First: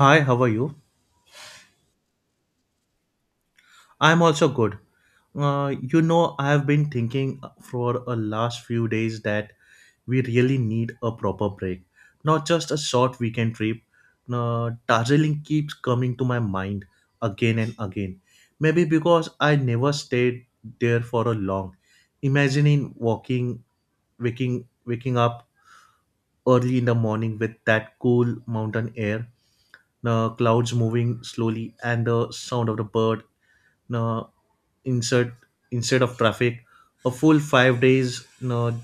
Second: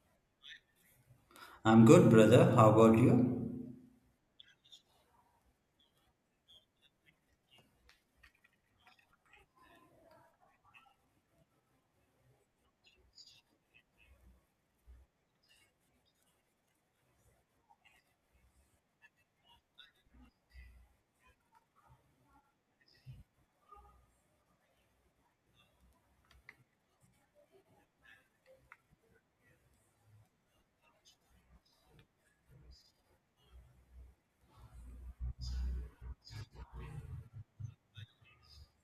Hi, how are you? I'm good, brother. How about you? I'm also good. I've been thinking for a last few days that we really need a proper break, not just a short weekend trip. Darjeeling keeps coming to my mind again and again. Maybe because I never stayed there for a long. Imagining waking up early in the morning with that cool mountain air, the clouds moving slowly, and the sound of the bird. Uh, insert Instead of traffic, a full 5 days. No,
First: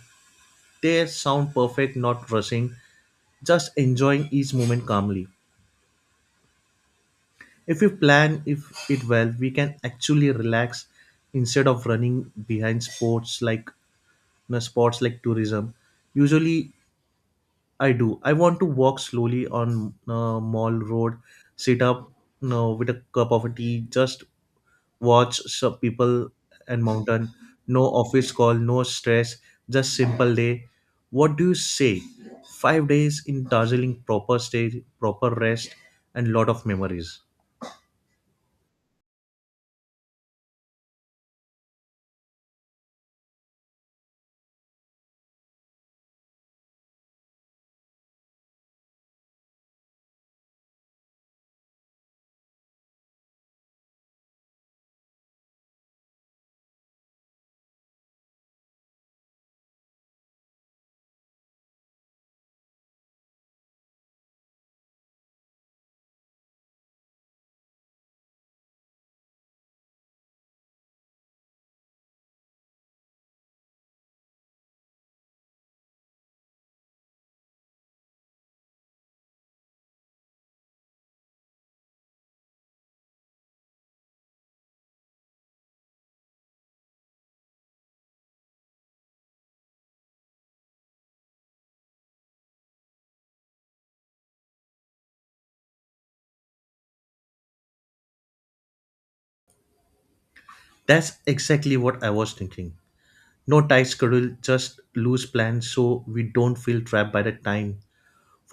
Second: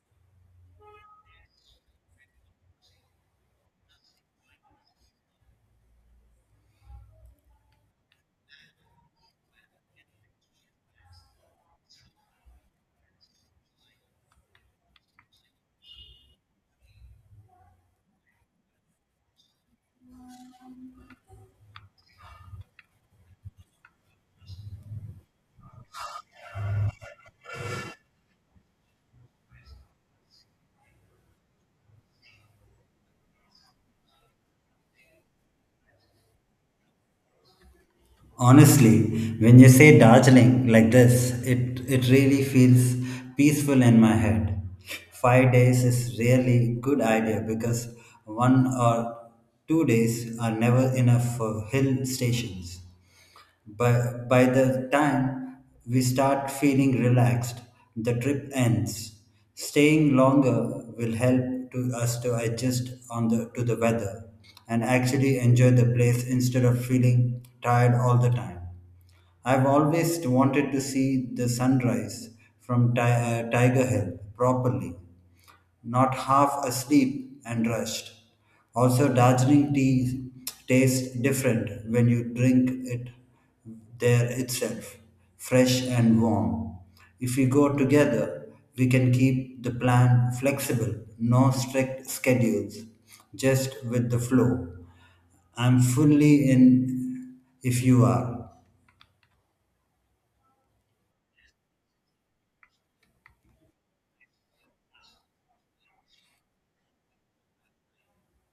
they sound perfect, not rushing, just enjoying each moment calmly. If we plan if it well, we can actually relax instead of running behind sports like tourism usually. I want to walk slowly on Mall Road, sit up, with a cup of tea, just watch some people and mountain. No office call, no stress, just simple day. What do you say? 5 days in Darjeeling, proper stay, proper rest, and lot of memories. Honestly, when you say Darjeeling like this, it really feels peaceful in my head. 5 days is really good idea because one or two days are never enough for hill stations. By the time we start feeling relaxed, the trip ends. Staying longer will help to us to adjust on the to the weather and actually enjoy the place instead of feeling tired all the time. I've always wanted to see the sunrise from Tiger Hill properly, not half asleep and rushed. Also, Darjeeling tea tastes different when you drink it there itself, fresh and warm. If we go together, we can keep the plan flexible, no strict schedules, just with the flow. I'm fully in if you are. That's exactly what I was thinking. No tight schedule, just loose plans, so we don't feel trapped by the time.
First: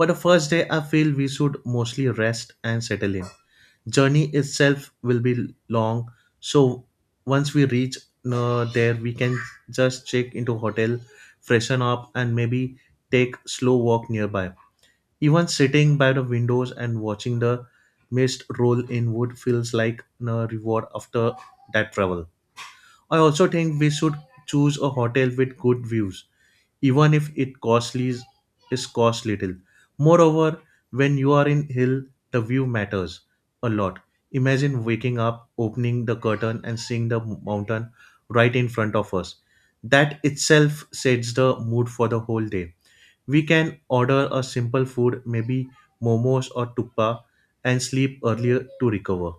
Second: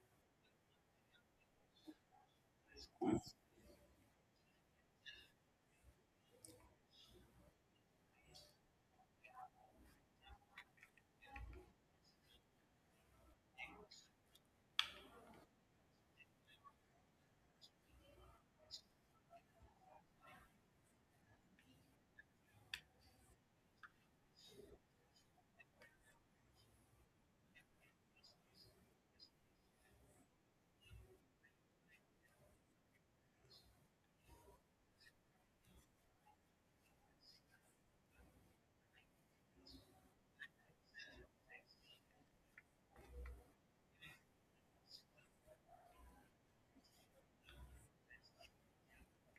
For the first day, I feel we should mostly rest and settle in. Journey itself will be long, so once we reach there, we can just check into hotel, freshen up, and maybe take slow walk nearby. Even sitting by the windows and watching the mist roll in wood feels like a reward after that travel. I also think we should choose a hotel with good views, even if it costly is cost little. Moreover, when you are in hill, the view matters a lot. Imagine waking up, opening the curtain, and seeing the mountain right in front of us. That itself sets the mood for the whole day. We can order a simple food, maybe momos or tuppa, and sleep earlier to recover.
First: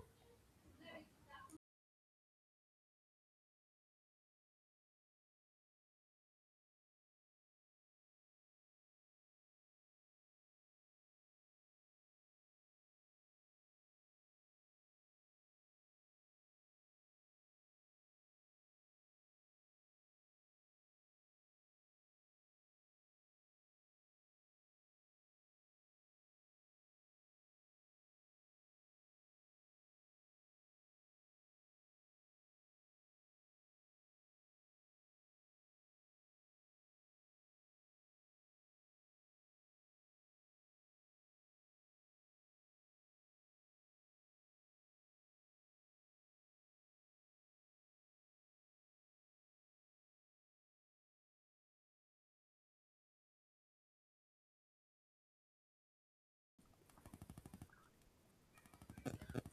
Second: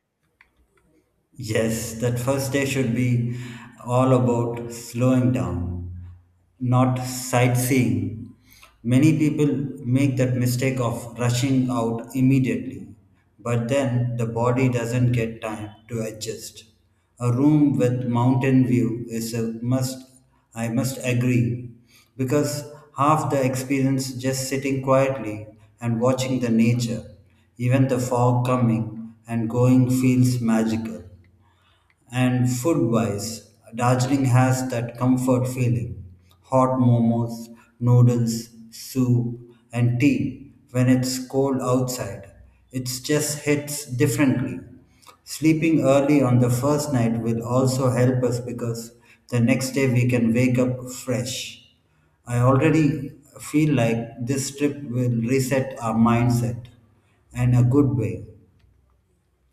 Yes, that first day should be all about slowing down, not sightseeing. Many people make that mistake of rushing out immediately, but then the body doesn't get time to adjust. A room with mountain view is a must, I must agree, because half the experience just sitting quietly and watching the nature, even the fog coming and going feels magical. And food wise, Darjeeling has that comfort feeling hot momos, noodles, soup, and tea when it's cold outside. It just hits differently. Sleeping early on the first night will also help us because the next day we can wake up fresh. I already feel like this trip will reset our mindset in a good way.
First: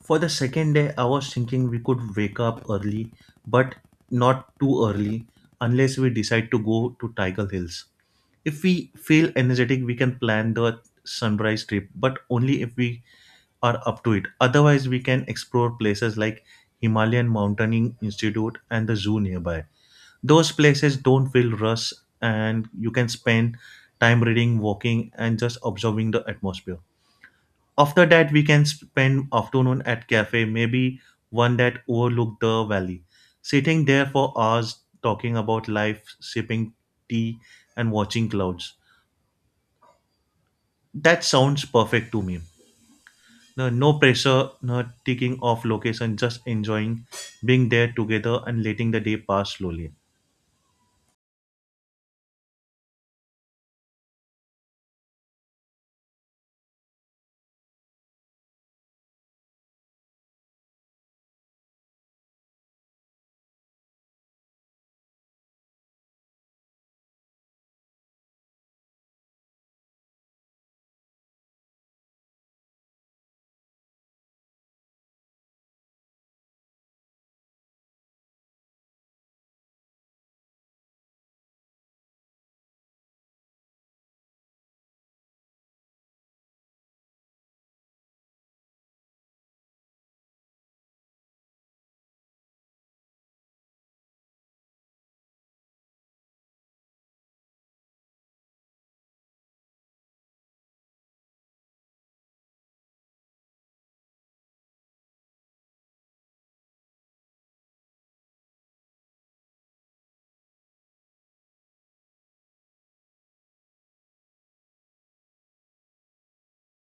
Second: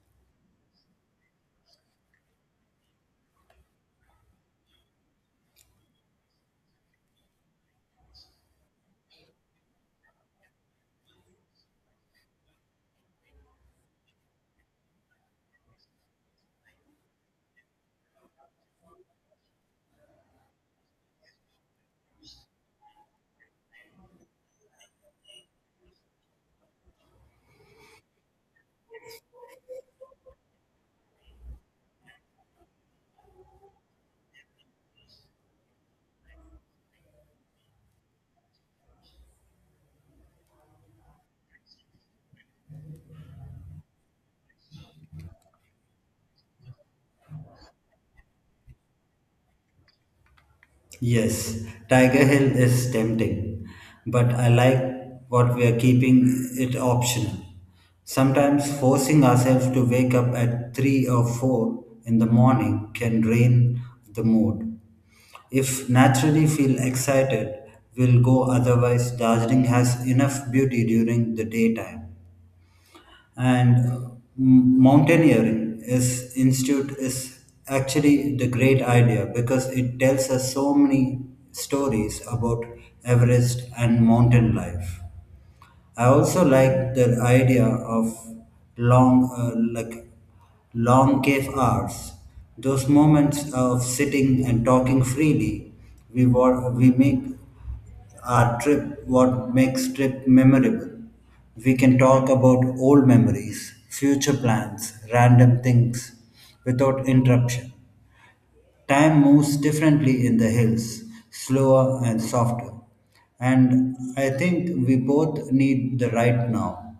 For the second day, I was thinking we could wake up early, but not too early unless we decide to go to Tiger Hills. If we feel energetic, we can plan the sunrise trip, but only if we are up to it. Otherwise, we can explore places like Himalayan Mountaineering Institute and the zoo nearby. Those places don't feel rush, and you can spend time reading, walking, and just observing the atmosphere. After that, we can spend afternoon at cafe, maybe one that overlook the valley. Sitting there for hours, talking about life, sipping tea, and watching clouds. That sounds perfect to me. No, no pressure, no ticking off location, just enjoying being there together and letting the day pass slowly. Yes, Tiger Hill is tempting, but I like what we are keeping it optional. Sometimes forcing ourselves to wake up at 3 or 4 in the morning can drain the mood. If naturally feel excited, we'll go otherwise Darjeeling has enough beauty during the daytime and mountaineering is institute is actually the great idea because it tells us so many stories about Everest and mountain life. I also like the idea of like long cave hours. Those moments of sitting and talking freely, we make our trip what makes trip memorable. We can talk about old memories, future plans, random things, without interruption. Time moves differently in the hills, slower and softer. And I think we both need the right now.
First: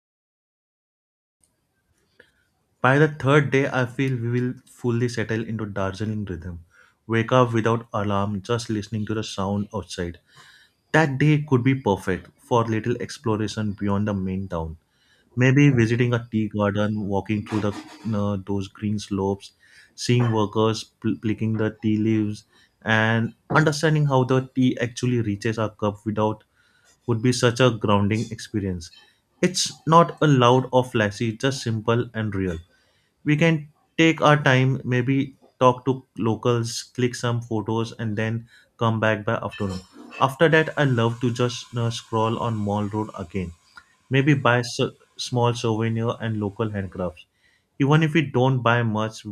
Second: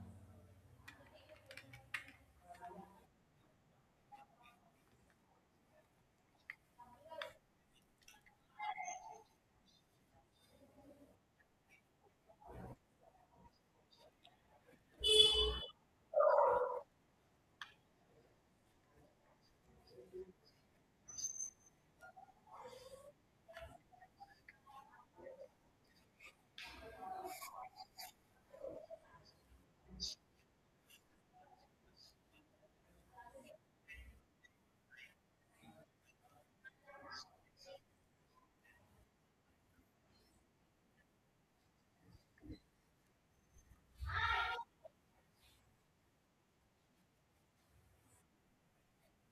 By the third day, I feel we will fully settle into Darjeeling rhythm. Wake up without alarm, just listening to the sound outside. That day could be perfect for little exploration beyond the main town. Maybe visiting a tea garden, walking through the those green slopes, seeing workers picking the tea leaves, and understanding how the tea actually reaches our cup without would be such a grounding experience. It's not a loud or flashy, just simple and real. We can take our time, maybe talk to locals, click some photos, and then come back by afternoon. After that, I love to just scroll on Mall Road again, maybe buy s small souvenir and local handcrafts. Even if we don't buy much,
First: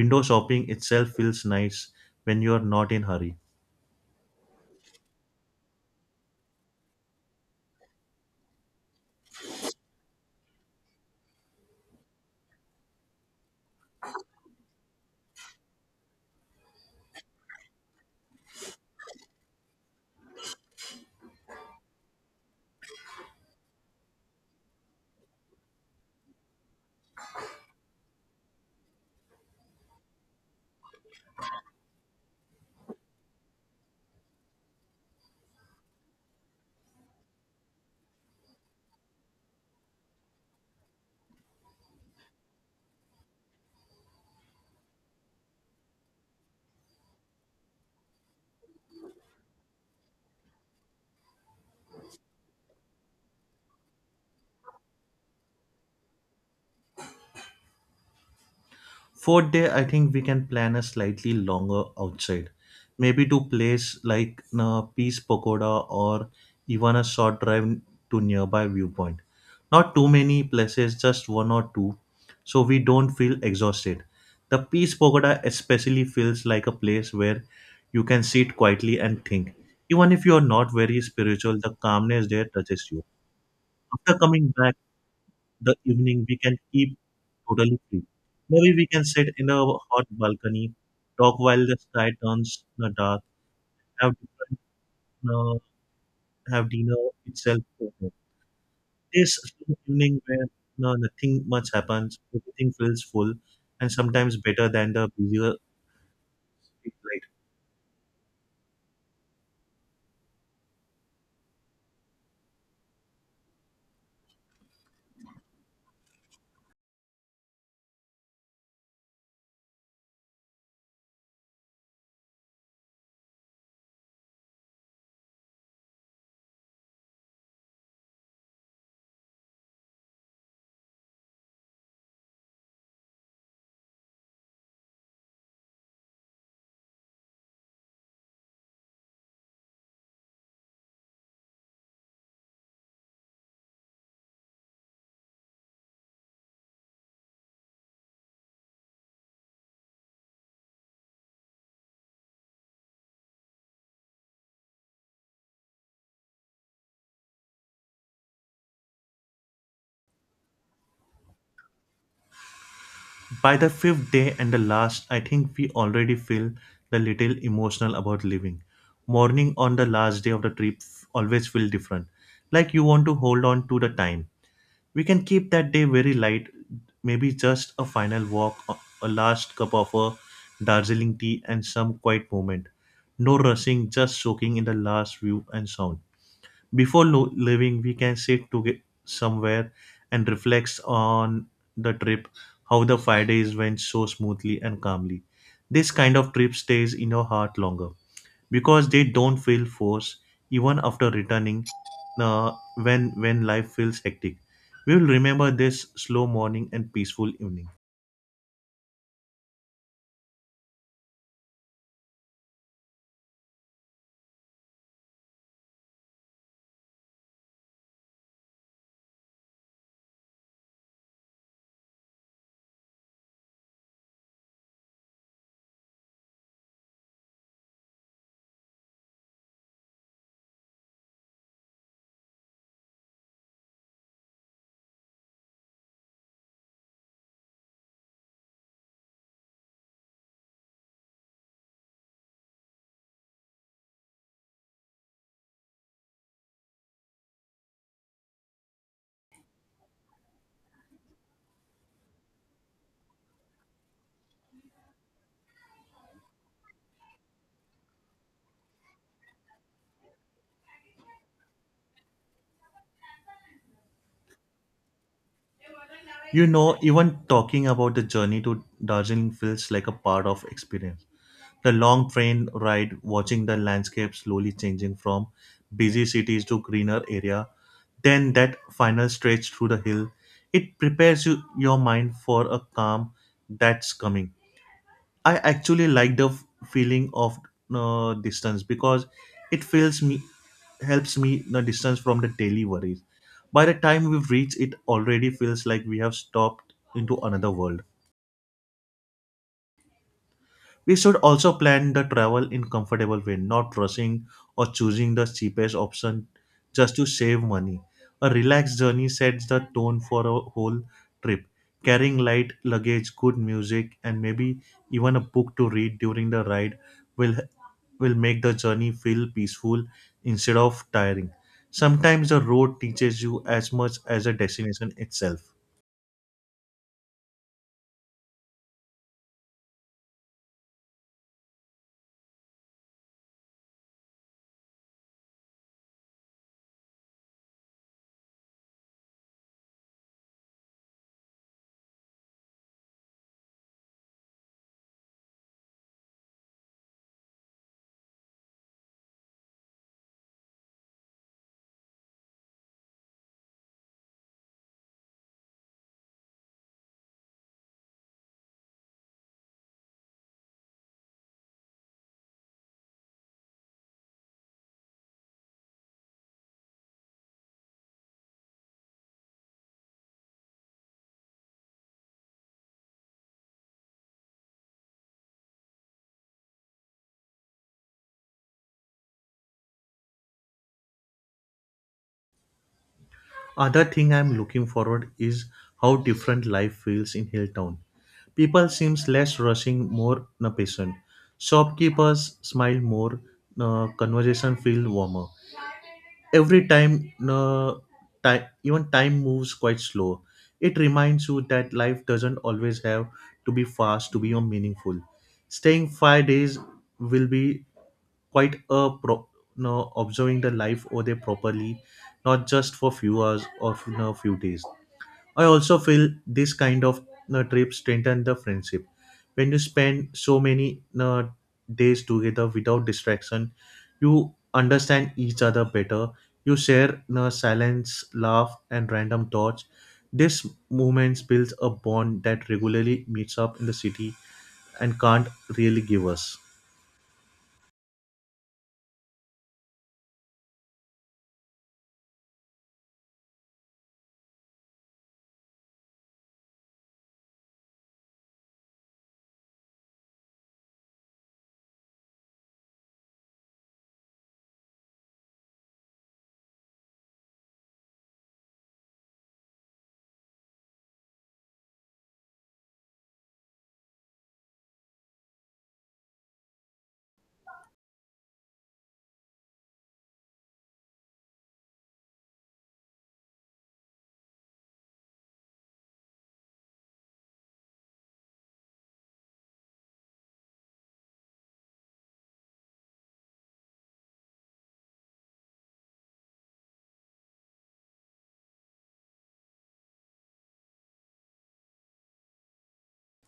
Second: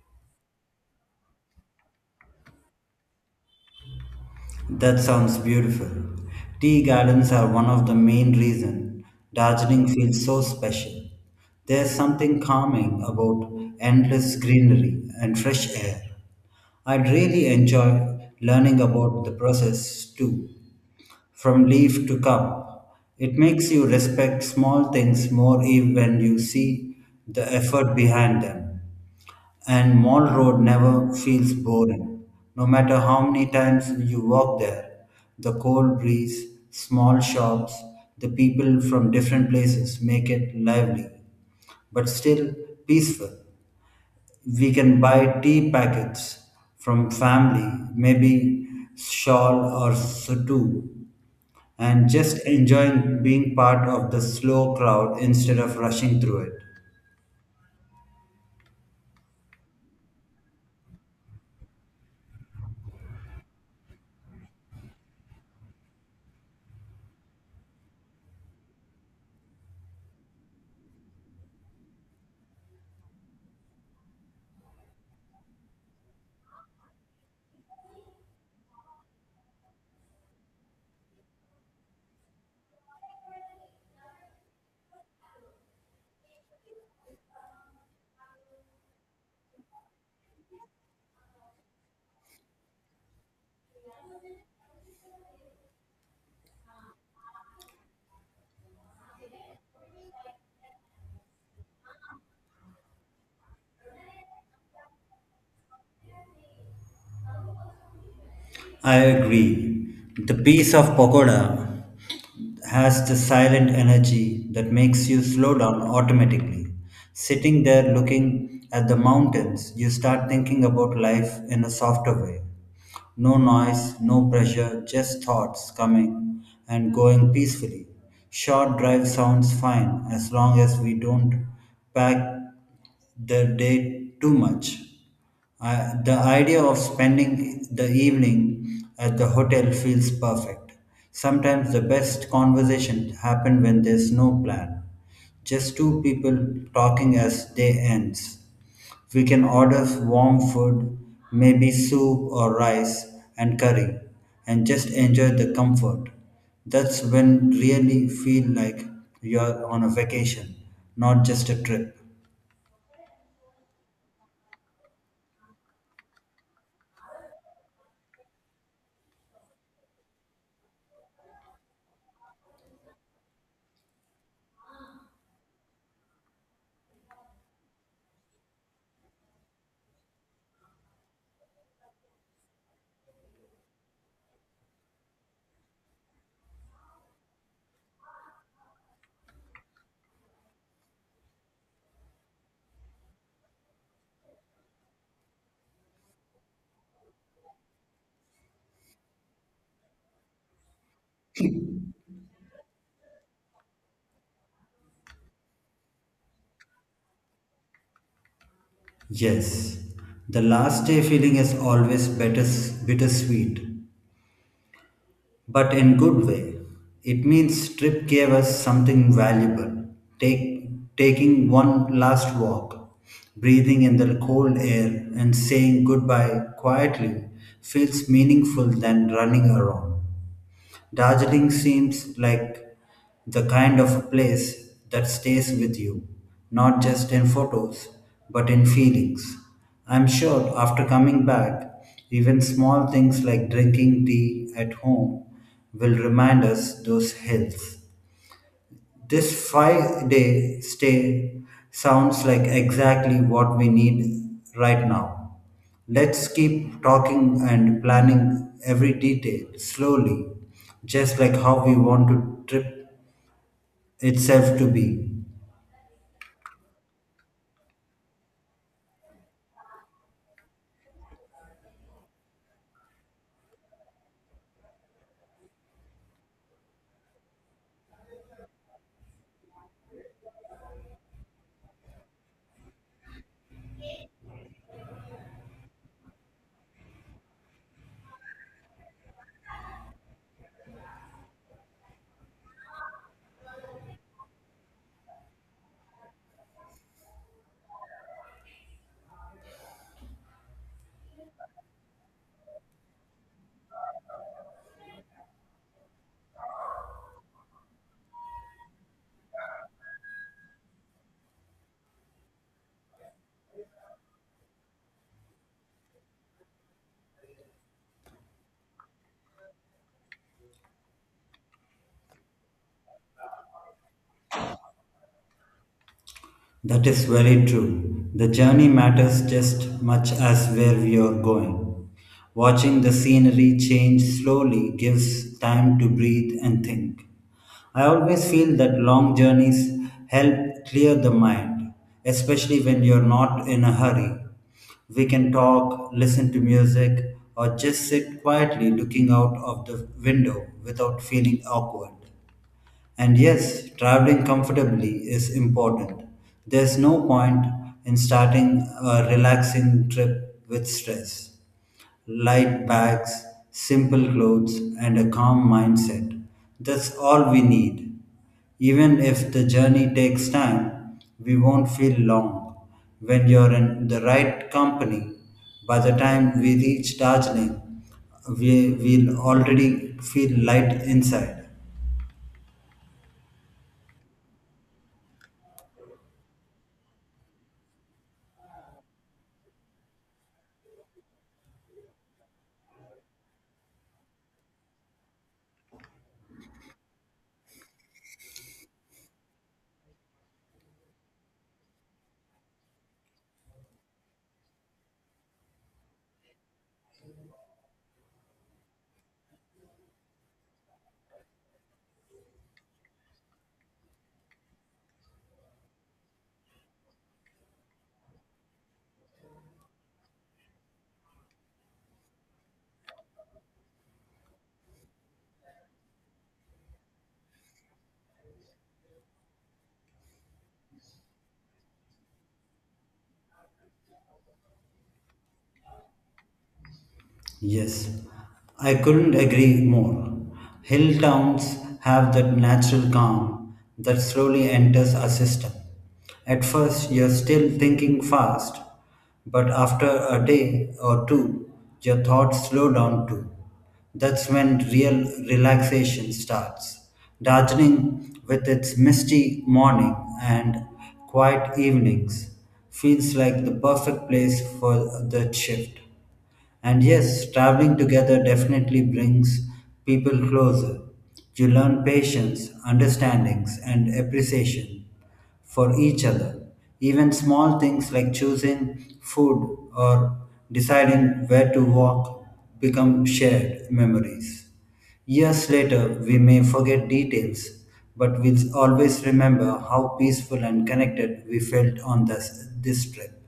window shopping itself feels nice when you are not in hurry. That sounds beautiful. Tea gardens are one of the main reasons. Darjeeling feels so special. There's something calming about endless greenery and fresh air. I'd really enjoy learning about the process too. From leaf to cup, it makes you respect small things more. Even when you see the effort behind them. And Mall Road never feels boring. No matter how many times you walk there, the cold breeze, small shops, the people from different places make it lively, but still peaceful. We can buy tea packets from family, maybe shawl or sutu and just enjoying being part of the slow crowd instead of rushing through it. Fourth day, I think we can plan a slightly longer outside, maybe to place like Peace Pagoda or even a short drive to nearby viewpoint. Not too many places, just one or two, so we don't feel exhausted. The Peace Pagoda especially feels like a place where you can sit quietly and think. Even if you are not very spiritual, the calmness there touches you. After coming back the evening, we can keep totally free. Maybe we can sit in a hot balcony, talk while the sky turns dark, have uh, have dinner itself. This evening where no, nothing much happens, everything feels full, and sometimes better than the busier big night. I agree. The piece of pagoda has the silent energy that makes you slow down automatically. Sitting there looking at the mountains, you start thinking about life in a softer way. No noise, no pressure, just thoughts coming and going peacefully. Short drive sounds fine as long as we don't pack the day too much. I, the idea of spending the evening at the hotel feels perfect. Sometimes the best conversations happen when there's no plan, just two people talking as day ends. We can order warm food, maybe soup or rice and curry, and just enjoy the comfort. That's when really feel like you're on a vacation, not just a trip. By the fifth day and the last, I think we already feel the little emotional about living. Morning on the last day of the trip always feel different, like you want to hold on to the time. We can keep that day very light, maybe just a final walk, a last cup of a Darjeeling tea, and some quiet moment. No rushing, just soaking in the last view and sound. Before leaving, we can sit together somewhere and reflect on the trip, how the 5 days went so smoothly and calmly. This kind of trip stays in your heart longer because they don't feel forced even after returning, uh, when life feels hectic. We will remember this slow morning and peaceful evening. Yes, the last day feeling is always bittersweet, but in good way. It means trip gave us something valuable. Take, taking one last walk, breathing in the cold air, and saying goodbye quietly feels meaningful than running around. Darjeeling seems like the kind of a place that stays with you, not just in photos, but in feelings. I'm sure after coming back, even small things like drinking tea at home will remind us those hills. This 5 day stay sounds like exactly what we need right now. Let's keep talking and planning every detail slowly, just like how we want to trip itself to be. Even talking about the journey to Darjeeling feels like a part of experience. The long train ride, watching the landscape slowly changing from busy cities to greener area, then that final stretch through the hill, it prepares your mind for a calm that's coming. I actually like the feeling of distance because it feels me helps me the distance from the daily worries. By the time we've reached, it already feels like we have stopped into another world. We should also plan the travel in comfortable way, not rushing or choosing the cheapest option just to save money. A relaxed journey sets the tone for a whole trip. Carrying light luggage, good music, and maybe even a book to read during the ride will will make the journey feel peaceful instead of tiring. Sometimes the road teaches you as much as a destination itself. That is very true. The journey matters just much as where we are going. Watching the scenery change slowly gives time to breathe and think. I always feel that long journeys help clear the mind, especially when you're not in a hurry. We can talk, listen to music, or just sit quietly looking out of the window without feeling awkward. And yes, traveling comfortably is important. There's no point in starting a relaxing trip with stress. Light bags, simple clothes, and a calm mindset. That's all we need. Even if the journey takes time, we won't feel long. When you're in the right company, by the time we reach Darjeeling, we will already feel light inside. Other thing I'm looking forward is how different life feels in Hilltown. People seems less rushing, more na patient. Shopkeepers smile more, na conversation feel warmer. Every time, na time, even time moves quite slow. It reminds you that life doesn't always have to be fast to be meaningful. Staying 5 days will be quite a observing the life over there properly, not just for few hours or few days. I also feel this kind of trips strengthen the friendship when you spend so many you know, days together without distraction. You understand each other better. You share, silence, laugh, and random thoughts. This moments builds a bond that regularly meets up in the city and can't really give us. Yes, I couldn't agree more. Hill towns have that natural calm that slowly enters our system. At first, you're still thinking fast, but after a day or two, your thoughts slow down too. That's when real relaxation starts. Darjeeling, with its misty morning and quiet evenings, feels like the perfect place for that shift. And yes, traveling together definitely brings people closer. You learn patience, understandings, and appreciation for each other. Even small things like choosing food or deciding where to walk become shared memories. Years later, we may forget details, but we'll always remember how peaceful and connected we felt on this trip.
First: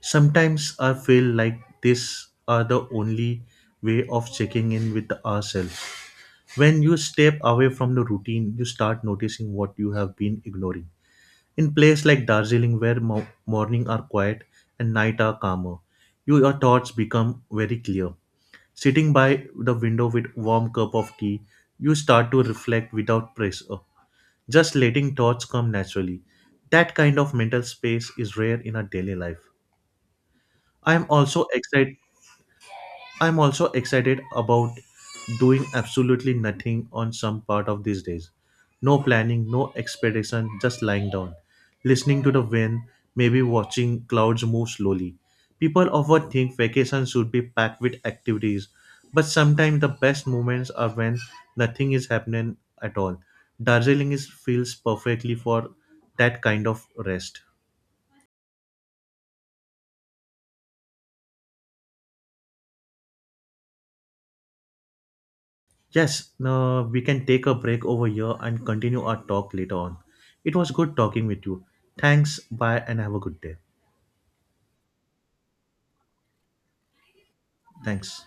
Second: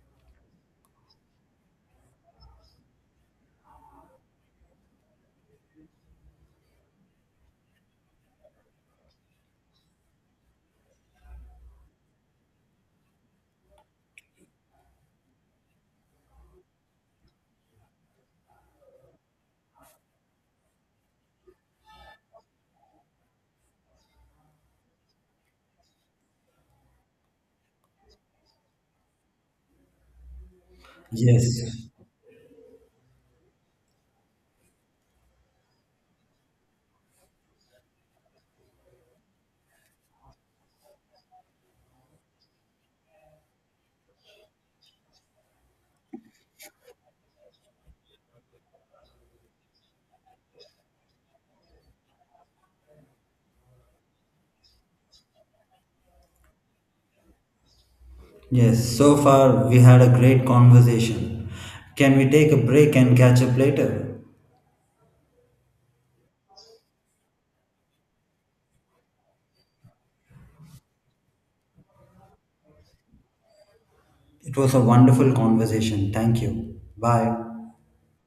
Sometimes I feel like these are the only way of checking in with ourselves. When you step away from the routine, you start noticing what you have been ignoring. In places like Darjeeling, where morning are quiet and night are calmer, your thoughts become very clear. Sitting by the window with warm cup of tea, you start to reflect without pressure, just letting thoughts come naturally. That kind of mental space is rare in our daily life. I am also Yes. excited I'm also excited about doing absolutely nothing on some part of these days. No planning, no expectation, just lying down, listening to the wind, maybe watching clouds move slowly. People often think vacations should be packed with activities, but sometimes the best moments are when nothing is happening at all. Darjeeling is feels perfectly for that kind of rest. Yes, so far we had a great conversation. Can we take a break and catch up later? Yes, no, we can take a break over here and continue our talk later on. It was good talking with you. Thanks, bye, and have a good day. It was a wonderful conversation. Thank you. Bye. Thanks.